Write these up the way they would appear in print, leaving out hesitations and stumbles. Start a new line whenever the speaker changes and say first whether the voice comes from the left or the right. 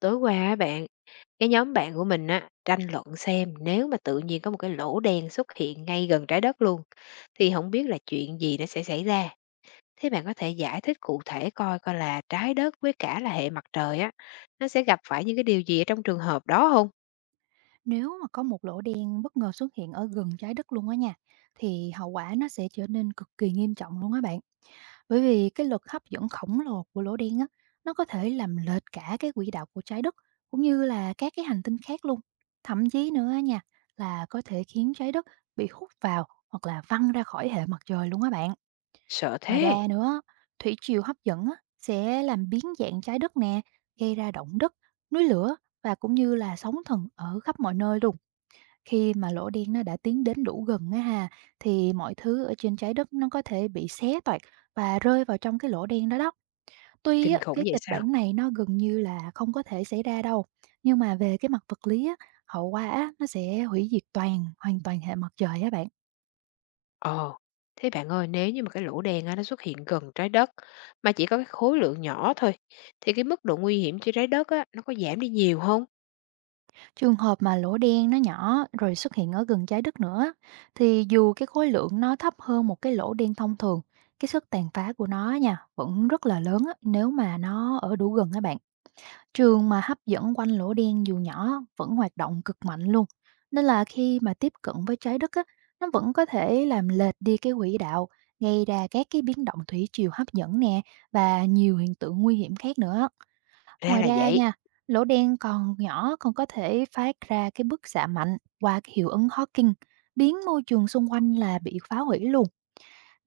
left: Tối qua á bạn, cái nhóm bạn của mình á, tranh luận xem nếu mà tự nhiên có một cái lỗ đen xuất hiện ngay gần trái đất luôn, thì không biết là chuyện gì nó sẽ xảy ra. Thế bạn có thể giải thích cụ thể coi coi là trái đất với cả là hệ mặt trời á, nó sẽ gặp phải những cái điều gì ở trong trường hợp đó không?
right: Nếu mà có một lỗ đen bất ngờ xuất hiện ở gần trái đất luôn á nha, thì hậu quả nó sẽ trở nên cực kỳ nghiêm trọng luôn á bạn. Bởi vì cái lực hấp dẫn khổng lồ của lỗ đen á, nó có thể làm lệch cả cái quỹ đạo của trái đất cũng như là các cái hành tinh khác luôn. Thậm chí nữa á nha, là có thể khiến trái đất bị hút vào hoặc là văng ra khỏi hệ mặt trời luôn á bạn.
left: Sợ
right: Ngoài ra
left: thế,
right: nữa, thủy triều hấp dẫn á, sẽ làm biến dạng trái đất nè, gây ra động đất, núi lửa và cũng như là sóng thần ở khắp mọi nơi luôn khi mà lỗ đen nó đã tiến đến đủ gần á ha, thì mọi thứ ở trên trái đất nó có thể bị xé toạc và rơi vào trong cái lỗ đen đó đó. Tuy
left: kinh
right: á,
left: khủng
right: cái
left: vậy
right: kịch
left: sao?
right: bản này nó gần như là không có thể xảy ra đâu, nhưng mà về cái mặt vật lý á, hậu quả á, nó sẽ hủy diệt hoàn toàn hệ mặt trời á bạn.
left: Ồ, thế bạn ơi, nếu như mà cái lỗ đen á, nó xuất hiện gần trái đất mà chỉ có cái khối lượng nhỏ thôi, thì cái mức độ nguy hiểm cho trái đất á, nó có giảm đi nhiều không?
right: Trường hợp mà lỗ đen nó nhỏ rồi xuất hiện ở gần trái đất nữa thì dù cái khối lượng nó thấp hơn một cái lỗ đen thông thường, cái sức tàn phá của nó nha vẫn rất là lớn á, nếu mà nó ở đủ gần các bạn. Trường mà hấp dẫn quanh lỗ đen dù nhỏ vẫn hoạt động cực mạnh luôn. Nên là khi mà tiếp cận với trái đất á, nó vẫn có thể làm lệch đi cái quỹ đạo, gây ra các cái biến động thủy triều hấp dẫn nè và nhiều hiện tượng nguy hiểm khác nữa.
left: Ra
right: Ngoài
left: là
right: ra
left: vậy.
right: nha, lỗ đen còn nhỏ còn có thể phát ra cái bức xạ mạnh qua cái hiệu ứng Hawking, biến môi trường xung quanh là bị phá hủy luôn.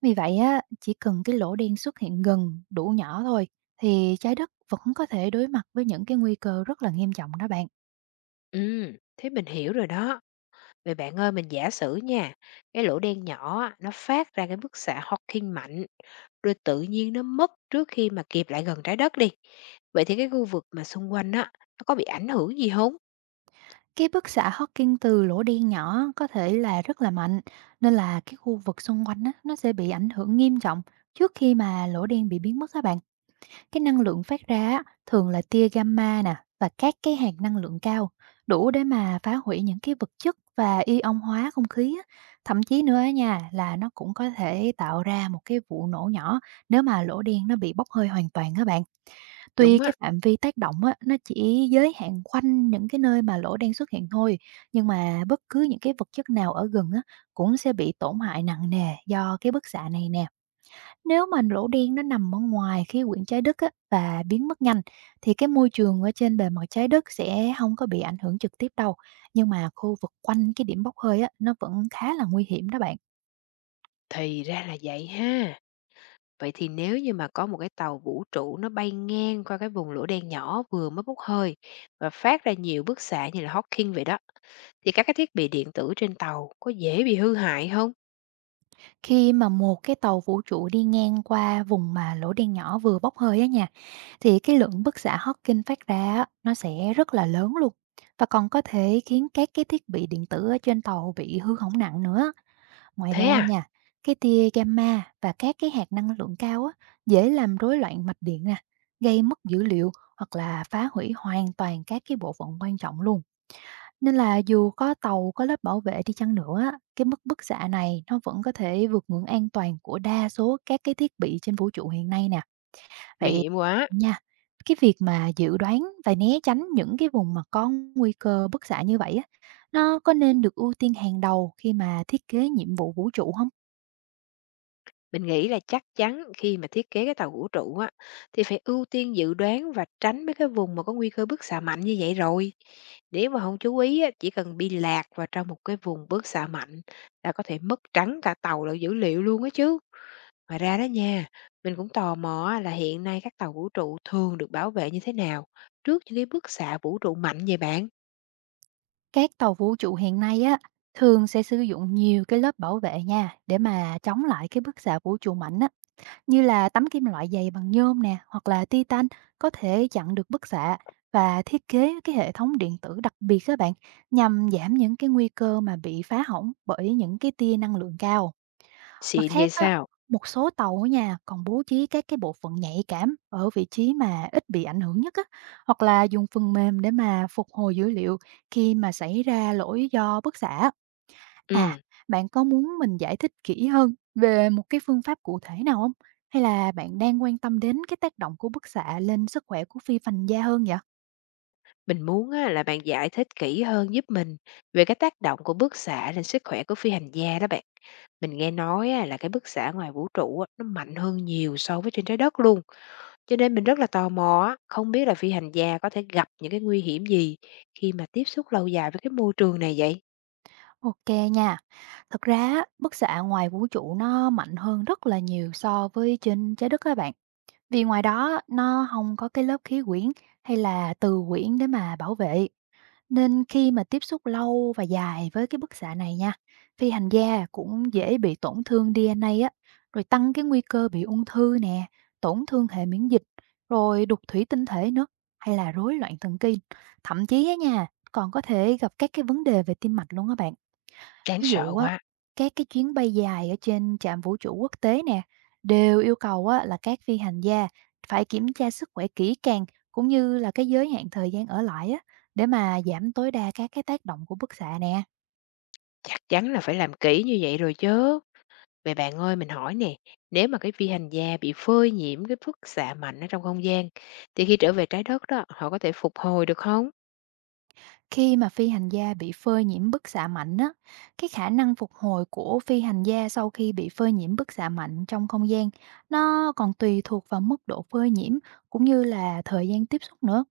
right: Vì vậy á, chỉ cần cái lỗ đen xuất hiện gần, đủ nhỏ thôi thì trái đất vẫn có thể đối mặt với những cái nguy cơ rất là nghiêm trọng đó bạn.
left: Ừ thế mình hiểu rồi đó. Vậy bạn ơi, mình giả sử nha, cái lỗ đen nhỏ á, nó phát ra cái bức xạ Hawking mạnh, rồi tự nhiên nó mất trước khi mà kịp lại gần trái đất đi. Vậy thì cái khu vực mà xung quanh á, nó có bị ảnh hưởng gì không?
right: Cái bức xạ Hawking từ lỗ đen nhỏ có thể là rất là mạnh, nên là cái khu vực xung quanh á, nó sẽ bị ảnh hưởng nghiêm trọng trước khi mà lỗ đen bị biến mất các bạn. Cái năng lượng phát ra á, thường là tia gamma nè và các cái hạt năng lượng cao, đủ để mà phá hủy những cái vật chất và ion hóa không khí á. Thậm chí nữa á nha, là nó cũng có thể tạo ra một cái vụ nổ nhỏ nếu mà lỗ đen nó bị bốc hơi hoàn toàn các bạn. Tuy
left: Đúng
right: cái
left: á,
right: phạm vi tác động á, nó chỉ giới hạn quanh những cái nơi mà lỗ đen xuất hiện thôi, nhưng mà bất cứ những cái vật chất nào ở gần á, cũng sẽ bị tổn hại nặng nề do cái bức xạ này nè. Nếu mà lỗ đen nó nằm ở ngoài khí quyển trái đất á, và biến mất nhanh thì cái môi trường ở trên bề mặt trái đất sẽ không có bị ảnh hưởng trực tiếp đâu. Nhưng mà khu vực quanh cái điểm bốc hơi á, nó vẫn khá là nguy hiểm đó bạn.
left: thì ra là vậy ha. Vậy thì nếu như mà có một cái tàu vũ trụ nó bay ngang qua cái vùng lỗ đen nhỏ vừa mới bốc hơi và phát ra nhiều bức xạ như là Hawking vậy đó, thì các cái thiết bị điện tử trên tàu có dễ bị hư hại không?
right: Khi mà một cái tàu vũ trụ đi ngang qua vùng mà lỗ đen nhỏ vừa bốc hơi á nha, thì cái lượng bức xạ Hawking phát ra á, nó sẽ rất là lớn luôn và còn có thể khiến các cái thiết bị điện tử ở trên tàu bị hư hỏng nặng nữa. Ngoài
left: Thế
right: ra
left: à,
right: nha, cái tia gamma và các cái hạt năng lượng cao á, dễ làm rối loạn mạch điện nè, gây mất dữ liệu hoặc là phá hủy hoàn toàn các cái bộ phận quan trọng luôn. Nên là dù có tàu có lớp bảo vệ đi chăng nữa á, cái mức bức xạ này nó vẫn có thể vượt ngưỡng an toàn của đa số các cái thiết bị trên vũ trụ hiện nay nè.
left: nguy
right: Vậy
left: hiểm quá.
right: nha, cái việc mà dự đoán và né tránh những cái vùng mà có nguy cơ bức xạ như vậy á, nó có nên được ưu tiên hàng đầu khi mà thiết kế nhiệm vụ vũ trụ không?
left: Mình nghĩ là chắc chắn khi mà thiết kế cái tàu vũ trụ á, thì phải ưu tiên dự đoán và tránh mấy cái vùng mà có nguy cơ bức xạ mạnh như vậy rồi. Nếu mà không chú ý á, chỉ cần bị lạc vào trong một cái vùng bức xạ mạnh là có thể mất trắng cả tàu lẫn dữ liệu luôn á chứ. Ngoài ra đó nha, mình cũng tò mò á, là hiện nay các tàu vũ trụ thường được bảo vệ như thế nào trước những cái bức xạ vũ trụ mạnh vậy bạn.
right: Các tàu vũ trụ hiện nay á thường sẽ sử dụng nhiều cái lớp bảo vệ nha để mà chống lại cái bức xạ vũ trụ mạnh á, như là tấm kim loại dày bằng nhôm nè hoặc là titan có thể chặn được bức xạ, và thiết kế cái hệ thống điện tử đặc biệt các bạn, nhằm giảm những cái nguy cơ mà bị phá hỏng bởi những cái tia năng lượng cao. Mặt
left: Xịn
right: khác
left: vậy
right: á,
left: sao?
right: một số tàu á nha, còn bố trí các cái bộ phận nhạy cảm ở vị trí mà ít bị ảnh hưởng nhất á, hoặc là dùng phần mềm để mà phục hồi dữ liệu khi mà xảy ra lỗi do bức xạ. À,
left: Ừ.
right: bạn có muốn mình giải thích kỹ hơn về một cái phương pháp cụ thể nào không? Hay là bạn đang quan tâm đến cái tác động của bức xạ lên sức khỏe của phi hành gia hơn vậy?
left: Mình muốn á, là bạn giải thích kỹ hơn giúp mình về cái tác động của bức xạ lên sức khỏe của phi hành gia đó bạn. Mình nghe nói á, là cái bức xạ ngoài vũ trụ á, nó mạnh hơn nhiều so với trên trái đất luôn. Cho nên mình rất là tò mò á, không biết là phi hành gia có thể gặp những cái nguy hiểm gì khi mà tiếp xúc lâu dài với cái môi trường này vậy.
right: Ok nha. Thực ra á, bức xạ ngoài vũ trụ nó mạnh hơn rất là nhiều so với trên trái đất các bạn. Vì ngoài đó nó không có cái lớp khí quyển hay là từ quyển để mà bảo vệ, nên khi mà tiếp xúc lâu và dài với cái bức xạ này nha, phi hành gia cũng dễ bị tổn thương DNA á, rồi tăng cái nguy cơ bị ung thư nè, tổn thương hệ miễn dịch, rồi đục thủy tinh thể nữa, hay là rối loạn thần kinh. Thậm chí á nha, còn có thể gặp các cái vấn đề về tim mạch luôn á bạn.
left: Đáng
right: Ví
left: sợ
right: dụ á,
left: quá,
right: các cái chuyến bay dài ở trên trạm vũ trụ quốc tế nè, đều yêu cầu á, là các phi hành gia phải kiểm tra sức khỏe kỹ càng, cũng như là cái giới hạn thời gian ở lại á, để mà giảm tối đa các cái tác động của bức xạ nè.
left: chắc chắn là phải làm kỹ như vậy rồi chứ. Vậy bạn ơi, mình hỏi nè, nếu mà cái phi hành gia bị phơi nhiễm cái bức xạ mạnh ở trong không gian, thì khi trở về trái đất đó, họ có thể phục hồi được không?
right: Khi mà phi hành gia bị phơi nhiễm bức xạ mạnh á, cái khả năng phục hồi của phi hành gia sau khi bị phơi nhiễm bức xạ mạnh trong không gian nó còn tùy thuộc vào mức độ phơi nhiễm, cũng như là thời gian tiếp xúc nữa.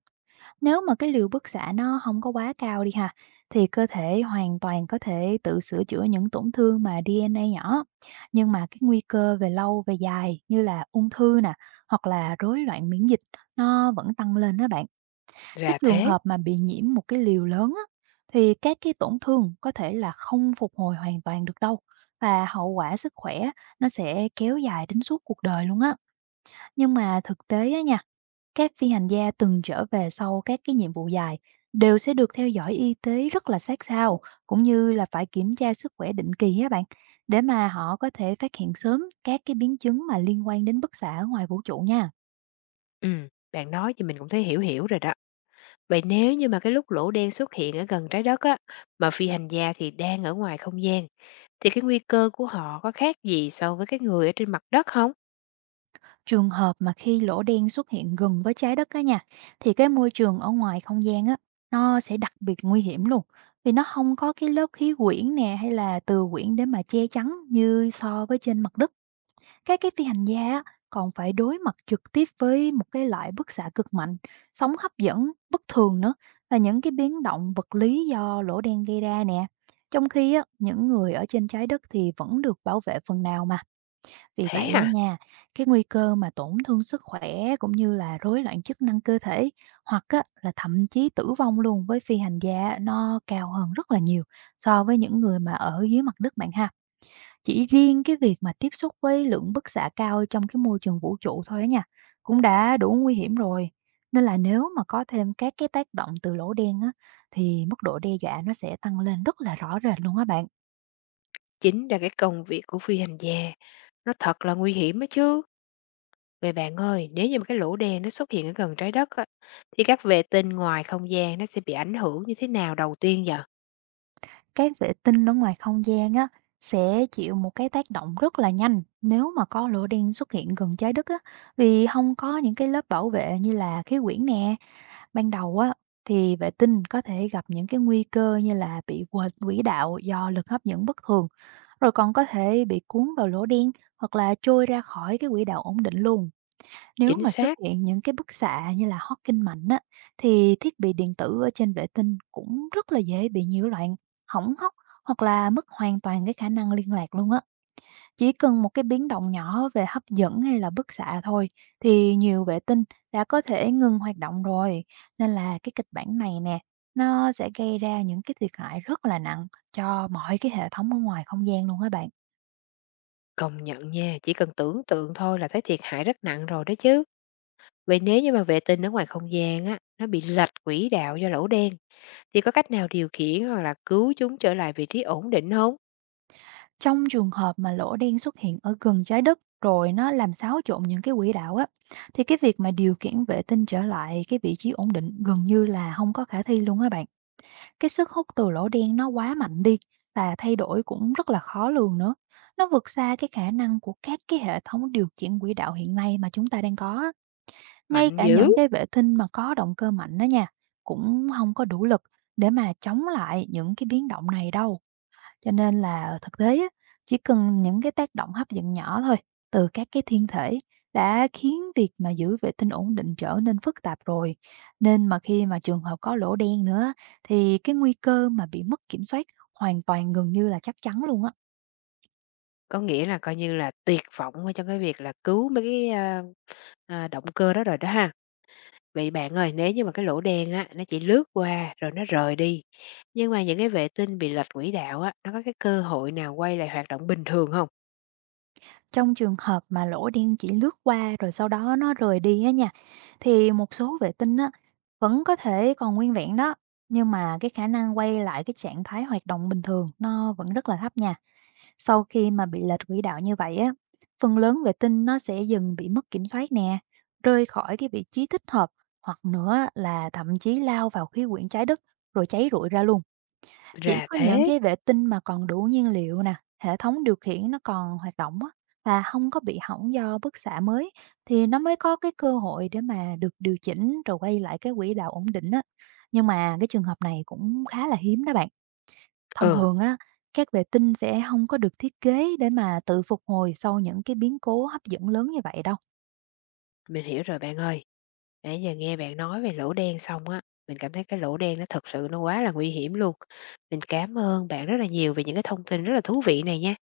right: Nếu mà cái liều bức xạ nó không có quá cao đi ha, thì cơ thể hoàn toàn có thể tự sửa chữa những tổn thương mà DNA nhỏ, nhưng mà cái nguy cơ về lâu về dài như là ung thư nè, hoặc là rối loạn miễn dịch nó vẫn tăng lên đó bạn. Cái
left: Ra
right: trường
left: thế.
right: hợp mà bị nhiễm một cái liều lớn á, thì các cái tổn thương có thể là không phục hồi hoàn toàn được đâu, và hậu quả sức khỏe nó sẽ kéo dài đến suốt cuộc đời luôn á. Nhưng mà thực tế á nha, các phi hành gia từng trở về sau các cái nhiệm vụ dài đều sẽ được theo dõi y tế rất là sát sao, cũng như là phải kiểm tra sức khỏe định kỳ á bạn, để mà họ có thể phát hiện sớm các cái biến chứng mà liên quan đến bức xạ ở ngoài vũ trụ nha.
left: Bạn nói thì mình cũng thấy hiểu hiểu rồi đó. Vậy nếu như mà cái lúc lỗ đen xuất hiện ở gần trái đất á, mà phi hành gia thì đang ở ngoài không gian, thì cái nguy cơ của họ có khác gì so với cái người ở trên mặt đất không?
right: Trường hợp mà khi lỗ đen xuất hiện gần với trái đất á nha, thì cái môi trường ở ngoài không gian á, nó sẽ đặc biệt nguy hiểm luôn. Vì nó không có cái lớp khí quyển nè hay là từ quyển để mà che chắn như so với trên mặt đất. Các cái phi hành gia á, còn phải đối mặt trực tiếp với một cái loại bức xạ cực mạnh, sóng hấp dẫn bất thường nữa và những cái biến động vật lý do lỗ đen gây ra nè. Trong khi á, những người ở trên trái đất thì vẫn được bảo vệ phần nào mà. Vì vậy
left: Thế
right: á
left: à,
right: nha, cái nguy cơ mà tổn thương sức khỏe cũng như là rối loạn chức năng cơ thể hoặc á, là thậm chí tử vong luôn với phi hành gia nó cao hơn rất là nhiều so với những người mà ở dưới mặt đất bạn ha. Chỉ riêng cái việc mà tiếp xúc với lượng bức xạ cao trong cái môi trường vũ trụ thôi á nha, cũng đã đủ nguy hiểm rồi. Nên là nếu mà có thêm các cái tác động từ lỗ đen á, thì mức độ đe dọa nó sẽ tăng lên rất là rõ rệt luôn á bạn.
left: chính là cái công việc của phi hành gia nó thật là nguy hiểm á chứ. Vậy bạn ơi, nếu như mà cái lỗ đen nó xuất hiện ở gần trái đất á, thì các vệ tinh ngoài không gian nó sẽ bị ảnh hưởng như thế nào đầu tiên giờ?
right: Các vệ tinh ở ngoài không gian á, sẽ chịu một cái tác động rất là nhanh nếu mà có lỗ đen xuất hiện gần trái đất á, vì không có những cái lớp bảo vệ như là khí quyển nè. Ban đầu á, thì vệ tinh có thể gặp những cái nguy cơ như là bị quệt quỹ đạo do lực hấp dẫn bất thường, rồi còn có thể bị cuốn vào lỗ đen hoặc là trôi ra khỏi cái quỹ đạo ổn định luôn. Nếu
left: Chính
right: mà xuất
left: xác,
right: hiện những cái bức xạ như là Hawking mạnh á, thì thiết bị điện tử ở trên vệ tinh cũng rất là dễ bị nhiễu loạn, hỏng hóc hoặc là mất hoàn toàn cái khả năng liên lạc luôn á. Chỉ cần một cái biến động nhỏ về hấp dẫn hay là bức xạ thôi thì nhiều vệ tinh đã có thể ngừng hoạt động rồi. Nên là cái kịch bản này nè, nó sẽ gây ra những cái thiệt hại rất là nặng cho mọi cái hệ thống ở ngoài không gian luôn các bạn.
left: công nhận nha, chỉ cần tưởng tượng thôi là thấy thiệt hại rất nặng rồi đó chứ. Vậy nếu như mà vệ tinh ở ngoài không gian á, nó bị lệch quỹ đạo do lỗ đen, thì có cách nào điều khiển hoặc là cứu chúng trở lại vị trí ổn định không?
right: Trong trường hợp mà lỗ đen xuất hiện ở gần trái đất rồi nó làm xáo trộn những cái quỹ đạo á, thì cái việc mà điều khiển vệ tinh trở lại cái vị trí ổn định gần như là không có khả thi luôn các bạn. Cái sức hút từ lỗ đen nó quá mạnh đi, và thay đổi cũng rất là khó lường nữa. Nó vượt xa cái khả năng của các cái hệ thống điều khiển quỹ đạo hiện nay mà chúng ta đang có á. Ngay
left: Mạnh
right: cả những
left: dữ!
right: cái vệ tinh mà có động cơ mạnh đó nha, cũng không có đủ lực để mà chống lại những cái biến động này đâu. Cho nên là ở thực tế á, chỉ cần những cái tác động hấp dẫn nhỏ thôi từ các cái thiên thể đã khiến việc mà giữ vệ tinh ổn định trở nên phức tạp rồi. Nên mà khi mà trường hợp có lỗ đen nữa, thì cái nguy cơ mà bị mất kiểm soát hoàn toàn gần như là chắc chắn luôn á.
left: Có nghĩa là coi như là tuyệt vọng ở trong cái việc là cứu mấy động cơ đó rồi đó ha. Vậy bạn ơi, nếu như mà cái lỗ đen á, nó chỉ lướt qua rồi nó rời đi, nhưng mà những cái vệ tinh bị lệch quỹ đạo á, nó có cái cơ hội nào quay lại hoạt động bình thường không?
right: Trong trường hợp mà lỗ đen chỉ lướt qua rồi sau đó nó rời đi á nha, thì một số vệ tinh á vẫn có thể còn nguyên vẹn đó, nhưng mà cái khả năng quay lại cái trạng thái hoạt động bình thường nó vẫn rất là thấp nha. Sau khi mà bị lệch quỹ đạo như vậy á, phần lớn vệ tinh nó sẽ dần bị mất kiểm soát nè, rơi khỏi cái vị trí thích hợp hoặc nữa là thậm chí lao vào khí quyển trái đất rồi cháy rụi ra luôn. Chỉ
left: Ra
right: có những
left: thế.
right: cái vệ tinh mà còn đủ nhiên liệu nè, hệ thống điều khiển nó còn hoạt động á, và không có bị hỏng do bức xạ mới, thì nó mới có cái cơ hội để mà được điều chỉnh rồi quay lại cái quỹ đạo ổn định á. Nhưng mà cái trường hợp này cũng khá là hiếm đó bạn. Thông
left: Ờ,
right: thường á, các vệ tinh sẽ không có được thiết kế để mà tự phục hồi sau những cái biến cố hấp dẫn lớn như vậy đâu.
left: mình hiểu rồi bạn ơi. Nãy giờ nghe bạn nói về lỗ đen xong á, mình cảm thấy cái lỗ đen nó thực sự nó quá là nguy hiểm luôn. Mình cảm ơn bạn rất là nhiều về những cái thông tin rất là thú vị này nha.